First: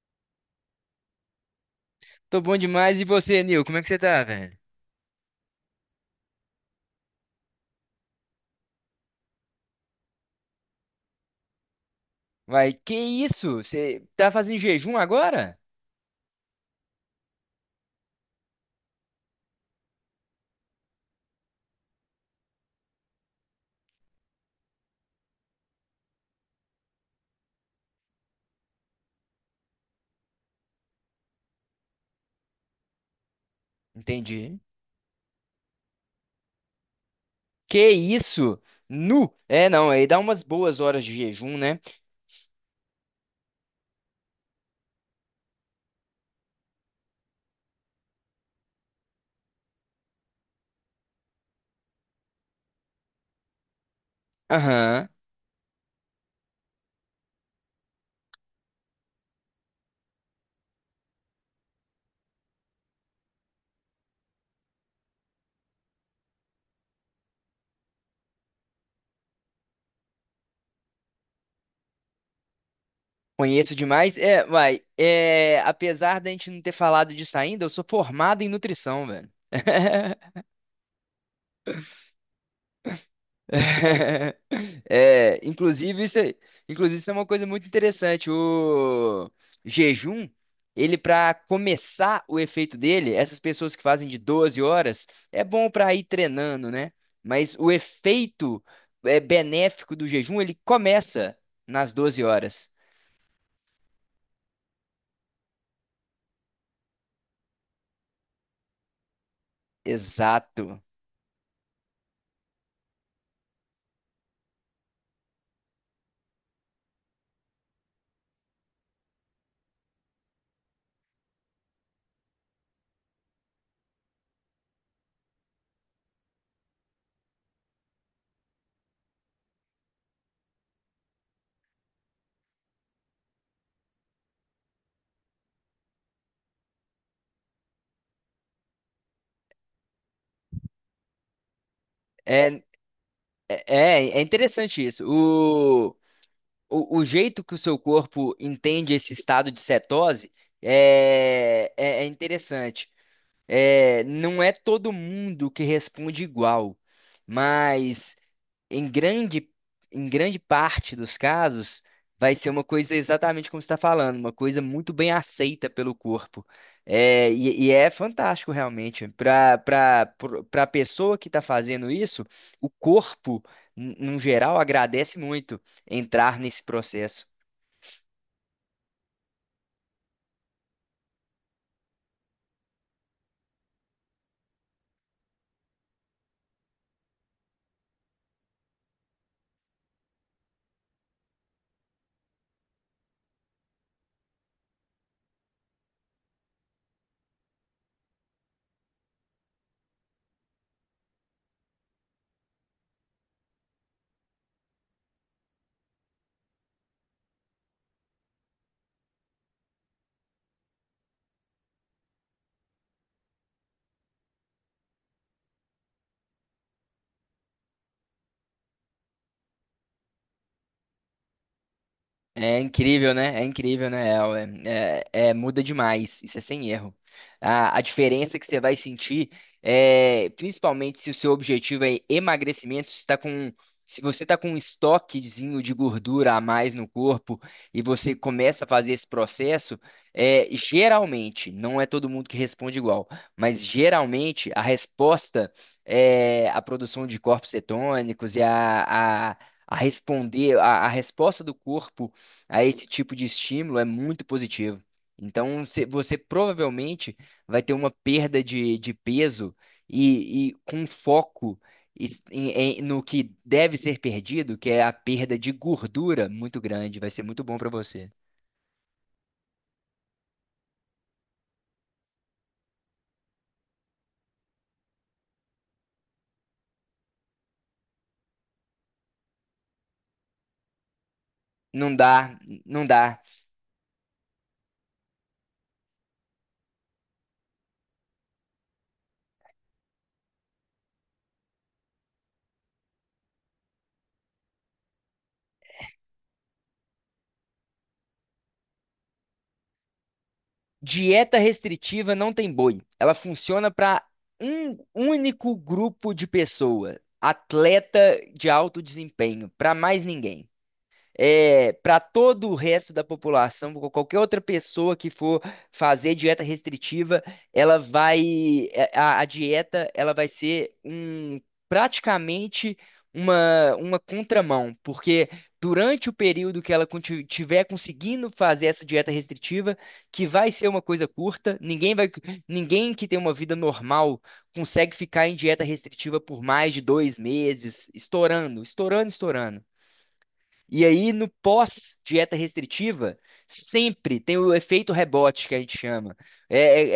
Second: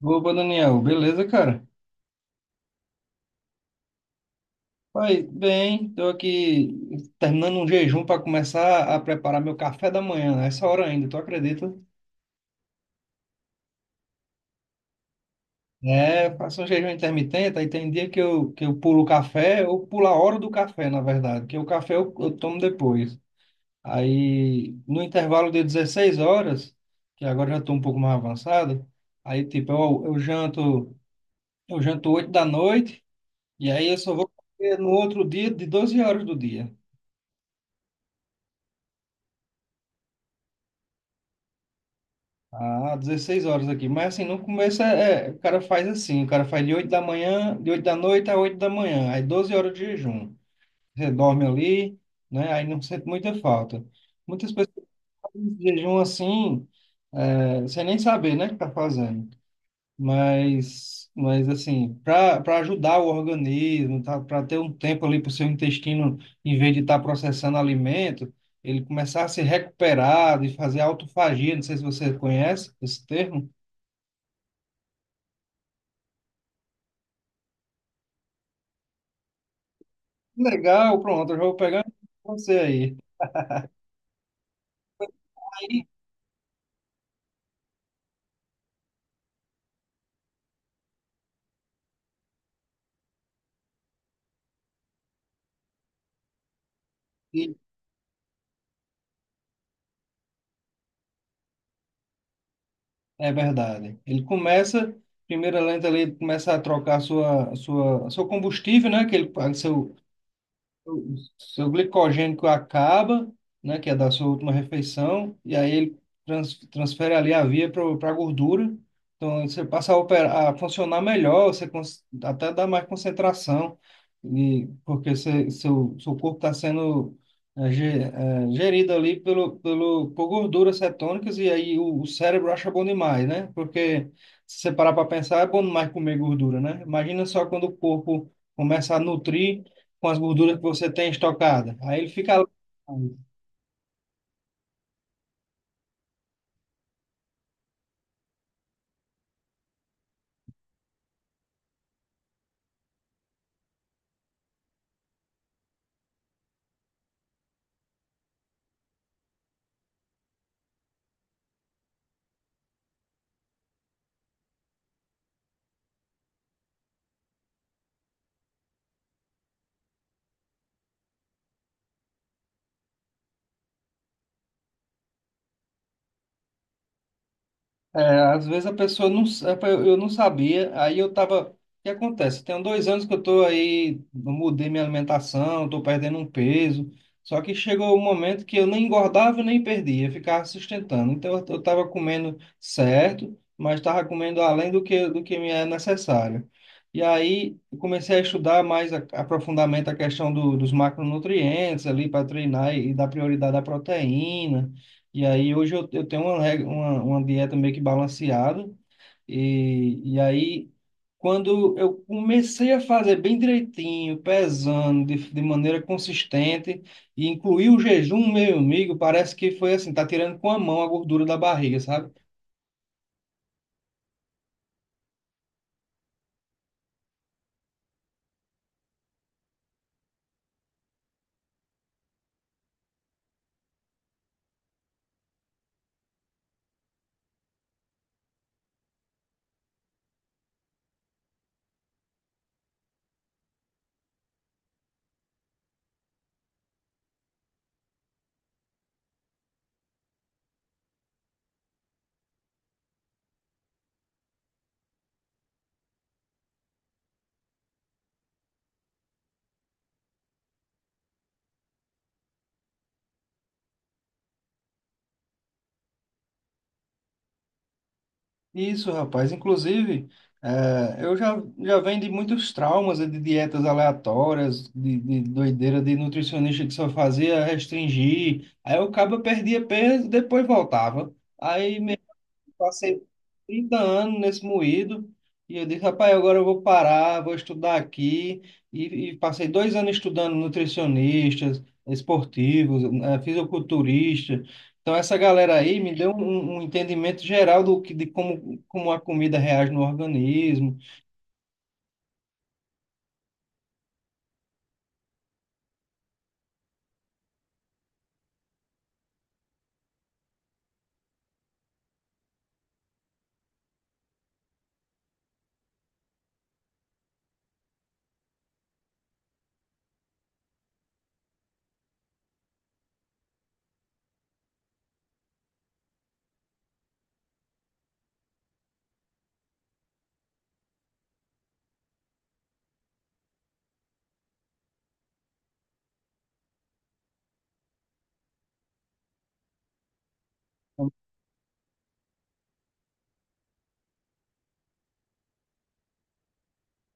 Opa, Daniel, beleza, cara? Tô bom demais. E você, Nil? Como é que você tá, velho? Vai bem, tô aqui terminando um jejum para começar a preparar meu café da manhã, a essa hora ainda, tu acredita? Vai, que isso? Você tá fazendo jejum agora? É, faço um jejum intermitente, aí tem dia que eu pulo o café, ou pulo a hora do café, na verdade, que o café eu tomo depois. Aí, no intervalo de 16 horas, que agora já estou um pouco mais avançado, aí, tipo, eu janto, eu janto 8 da noite, e aí eu só vou Entendi. comer no outro dia de 12 horas do dia. Que isso? Nu? É, não, aí dá umas boas horas de jejum, né? Ah, 16 horas aqui. Mas assim, no começo o cara faz assim, o cara faz de 8 da manhã, de 8 da noite a 8 da manhã, aí 12 horas de jejum. Você dorme ali, né? Aí não sente muita falta. Muitas pessoas Aham. fazem esse jejum assim, sem nem saber, né, que tá fazendo. Mas assim, para ajudar o organismo, tá, para ter um tempo ali para o seu intestino, em vez de estar processando alimento, ele começar a se recuperar, de fazer autofagia, não sei se você conhece esse termo. Conheço demais. É, vai. É, apesar da gente não ter falado disso ainda, eu sou formado em nutrição, velho. Legal, pronto, eu já vou pegar você aí. É, Aí, inclusive isso, inclusive isso é uma coisa muito interessante. O jejum, ele para começar o efeito dele, essas pessoas que fazem de 12 horas, é bom para ir treinando, né? e- Mas o efeito benéfico do jejum, ele começa nas 12 horas. É verdade. Ele começa, primeira lente ali, ele começa a trocar seu combustível, né? Exato. O seu glicogênico acaba, né, que é da sua última refeição, e aí ele transfere ali a via para a gordura. Então você passa a funcionar melhor, até dá mais concentração, e, porque você, seu corpo está sendo gerido ali por gorduras cetônicas, e aí o cérebro acha bom demais, né? Porque se você parar para pensar, é bom demais comer gordura, né? Imagina só quando o corpo começa a nutrir com as gorduras que você tem estocada. Aí ele fica lá. É, é, é interessante isso. O jeito que o seu corpo entende esse estado de cetose é interessante. É, não é todo mundo que responde igual, mas em grande, em grande parte dos casos vai ser uma coisa exatamente como você está falando, uma coisa muito bem aceita pelo corpo. E é fantástico realmente. Para a pessoa que está fazendo isso, o corpo, no geral, agradece muito entrar nesse processo. É, às vezes a pessoa não, eu não sabia, aí eu tava, o que acontece? Tem dois anos que eu tô aí, eu mudei minha alimentação, tô perdendo um peso, só que chegou o um momento que eu nem engordava nem perdia, ficava sustentando. Então eu tava comendo certo, mas tava comendo além do que me é necessário. E aí eu comecei a estudar mais a, aprofundamento a questão dos macronutrientes ali para treinar e dar prioridade à proteína. E aí hoje eu tenho uma dieta meio que balanceada. E aí, quando eu comecei a fazer bem direitinho, pesando de maneira consistente, e incluir o jejum, meu amigo, parece que foi assim, tá tirando com a mão a gordura da barriga, sabe? É incrível, né? É incrível, né? Muda demais, isso é sem erro. A diferença que você vai sentir, é, principalmente se o seu objetivo é emagrecimento, se você está com um estoquezinho de gordura a mais no corpo e você começa a fazer esse processo, geralmente, não é todo mundo que responde igual, mas geralmente a resposta é a produção de corpos cetônicos e a resposta do corpo a esse tipo de estímulo é muito positivo. Então, você provavelmente vai ter uma perda de peso e com foco es- em- no que deve ser perdido, que é a perda de gordura muito grande. Vai ser muito bom para você. Isso, rapaz. Inclusive, eu já venho de muitos traumas, né, de dietas aleatórias, de doideira de nutricionista que só fazia restringir. Aí eu acaba perdia peso, depois voltava. Aí Não me dá, não Passei dá. 30 anos nesse moído e eu disse, rapaz, agora eu vou parar, vou estudar aqui. E passei dois anos estudando nutricionistas, esportivos, fisiculturista. Então, essa galera aí me deu um entendimento geral do que, de como a comida reage no organismo. Dieta restritiva não tem boi. Ela funciona para um único grupo de pessoa, atleta de alto desempenho, para mais ninguém. Para todo o resto da população, pra qualquer outra pessoa que for fazer dieta restritiva, ela vai, a dieta, ela vai ser praticamente uma contramão, porque durante o período que ela tiver conseguindo fazer essa dieta restritiva, que vai ser uma coisa curta, ninguém vai, ninguém que tem uma vida normal consegue ficar em dieta restritiva por mais de 2 meses, estourando, estourando, estourando. E aí, no pós-dieta restritiva, sempre tem o efeito rebote que a gente chama. É, é-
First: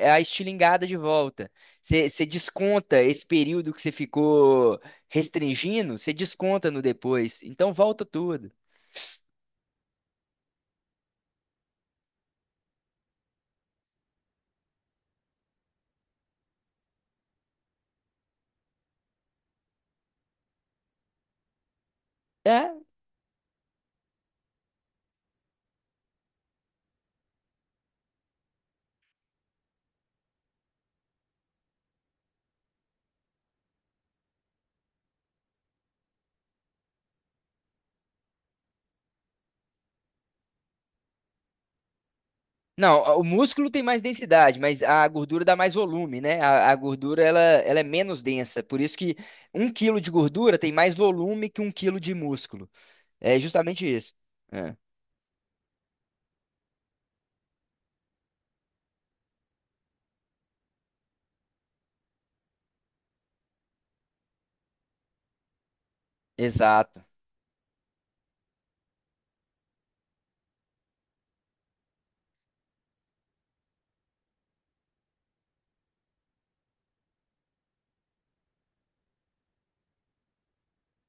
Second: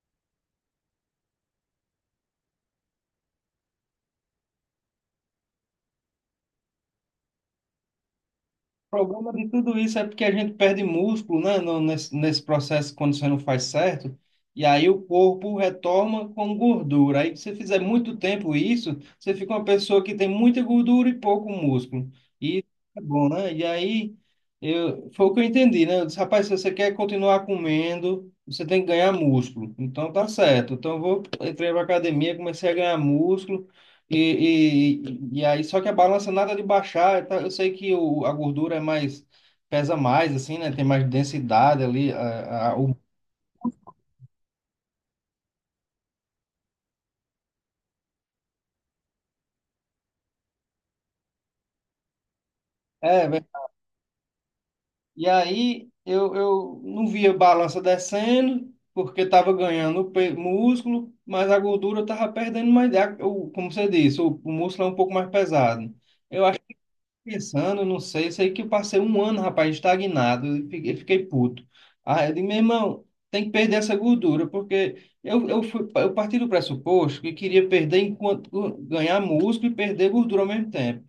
é a estilingada de volta. Você desconta esse período que você ficou restringindo, você desconta no depois. Então volta tudo. O problema de tudo isso é porque a gente perde músculo, né, nesse processo quando você não faz certo, e aí o corpo retoma com gordura. Aí, se você fizer muito tempo isso, você fica uma pessoa que tem muita gordura e pouco músculo. E isso É. é bom, né? E aí, eu, foi o que eu entendi, né? Eu disse, rapaz, se você quer continuar comendo, você tem que ganhar músculo. Então, tá certo. Então, entrei pra academia, comecei a ganhar músculo. E aí, só que a balança nada de baixar, tá? Eu sei que a gordura é mais, pesa mais, assim, né? Tem mais densidade ali. Não, o músculo tem mais densidade, mas a gordura dá mais volume, né? A gordura ela é menos densa. Por isso que 1 quilo de gordura tem mais volume que 1 quilo de músculo. É, É velho. justamente isso. É. E aí eu não via balança descendo, porque estava ganhando músculo, mas a gordura estava perdendo mais. Como você disse, o músculo é um pouco mais pesado. Eu Exato. Pensando, não sei, eu sei que eu passei um ano, rapaz, estagnado, e fiquei puto. Aí eu disse, meu irmão, tem que perder essa gordura, porque eu parti do pressuposto que queria perder enquanto ganhar músculo e perder gordura ao mesmo tempo.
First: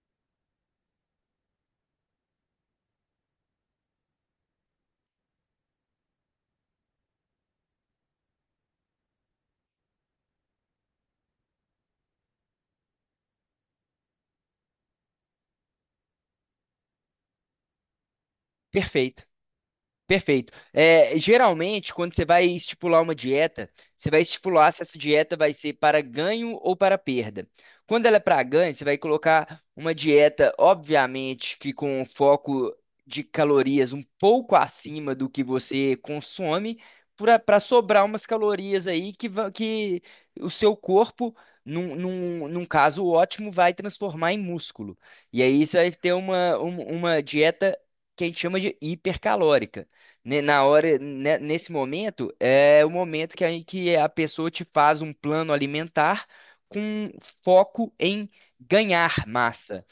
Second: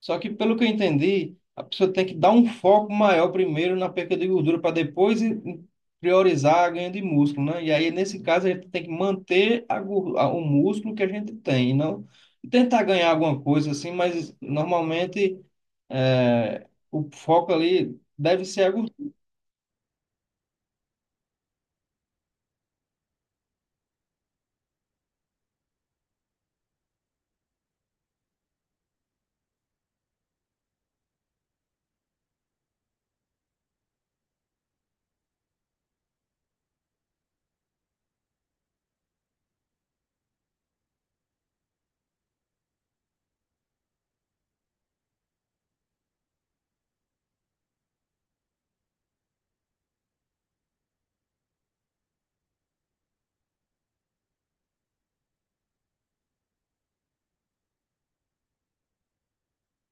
Só que, pelo que eu entendi, a pessoa tem que dar um foco maior primeiro na perca de gordura para depois priorizar a ganho de músculo, né? E aí, nesse caso, a gente tem que manter o músculo que a gente tem, e não tentar ganhar alguma coisa assim, mas normalmente é, o foco ali deve ser a gordura. Perfeito. Perfeito. É, geralmente, quando você vai estipular uma dieta, você vai estipular se essa dieta vai ser para ganho ou para perda. Quando ela é para ganho, você vai colocar uma dieta, obviamente, que com um foco de calorias um pouco acima do que você consome, para sobrar umas calorias aí que o seu corpo, num caso ótimo, vai transformar em músculo. E aí você vai ter uma dieta que a gente chama de hipercalórica. Na hora, nesse momento, é o momento que a pessoa te faz um plano alimentar com foco em ganhar massa.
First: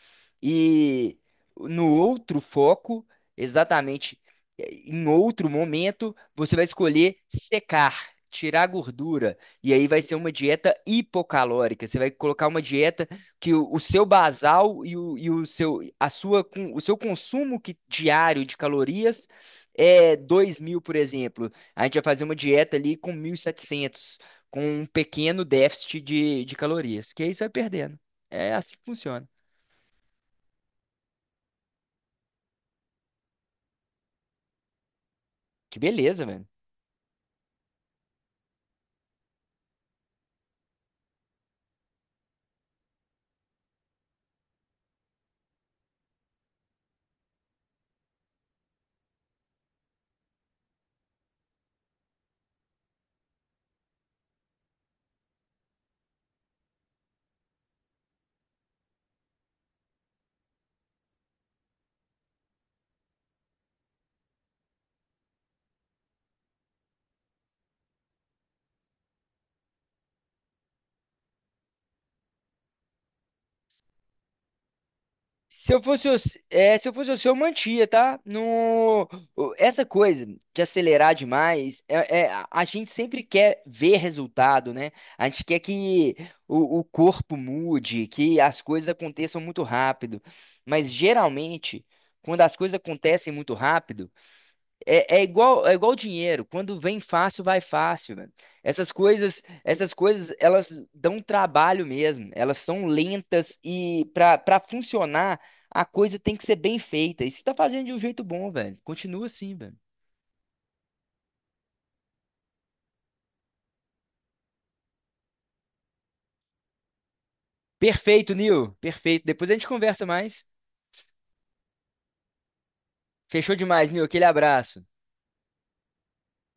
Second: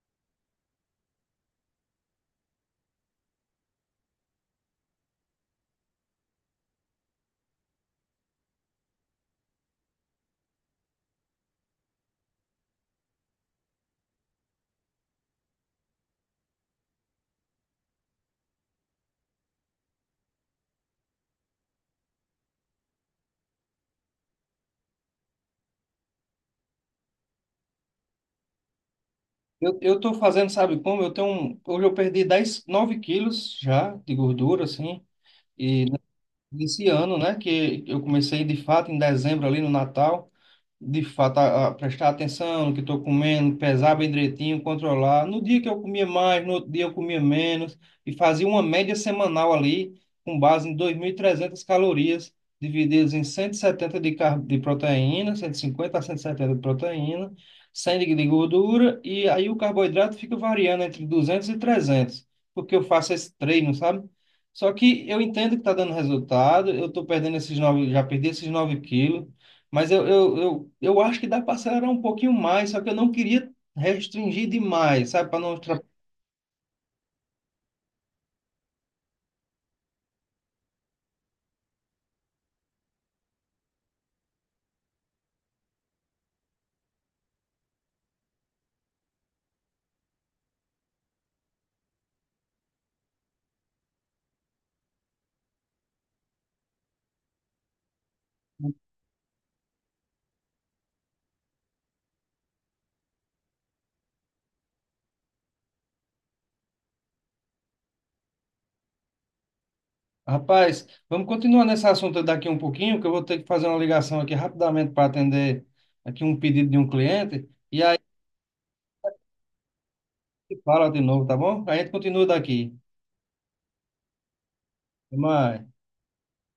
E no outro foco, exatamente, em outro momento, você vai escolher secar, tirar gordura. E aí vai ser uma dieta hipocalórica. Você vai colocar uma dieta que o seu basal e o seu consumo diário de calorias é 2.000, por exemplo, a gente vai fazer uma dieta ali com 1.700, com um pequeno déficit de calorias, que aí você vai perdendo. É assim que funciona. Eu tô fazendo, sabe como? Hoje eu perdi 10 9 quilos já de gordura, assim, Que beleza, velho. esse ano, né? Que eu comecei de fato em dezembro ali no Natal. De fato, a prestar atenção no que estou comendo, pesar bem direitinho, controlar. No dia que eu comia mais, no outro dia eu comia menos, e fazia uma média semanal ali, com base em 2.300 calorias, divididas em 170 de proteína, 150 a 170 de proteína, 100 de gordura, e aí o carboidrato fica variando entre 200 e 300, porque eu faço esse treino, sabe? Só que eu entendo que está dando resultado, eu estou perdendo esses 9 já perdi esses 9 quilos, mas eu acho que dá para acelerar um pouquinho mais, só que eu não queria restringir demais, sabe? Para não. Se ultra- eu fosse, o se é, se eu fosse o seu, eu mantia, tá? No, o- Essa coisa de acelerar demais, a gente sempre quer ver resultado, né? A gente quer que o corpo mude, que as coisas aconteçam muito rápido. Mas geralmente, quando as coisas acontecem muito rápido, é igual dinheiro. Quando vem fácil, vai fácil, velho. Essas coisas, elas dão trabalho mesmo. Elas são lentas e para funcionar, a coisa tem que ser bem feita. E você tá fazendo de um jeito bom, velho. Continua assim, velho. Rapaz, vamos continuar nesse assunto daqui um pouquinho, que eu vou ter que fazer uma ligação aqui rapidamente para atender aqui um pedido de um cliente. E aí, Perfeito, Nil. Perfeito. Depois a gente conversa mais. fala de novo, tá bom? A gente continua daqui. Fechou demais, Nil. Aquele abraço. Até mais.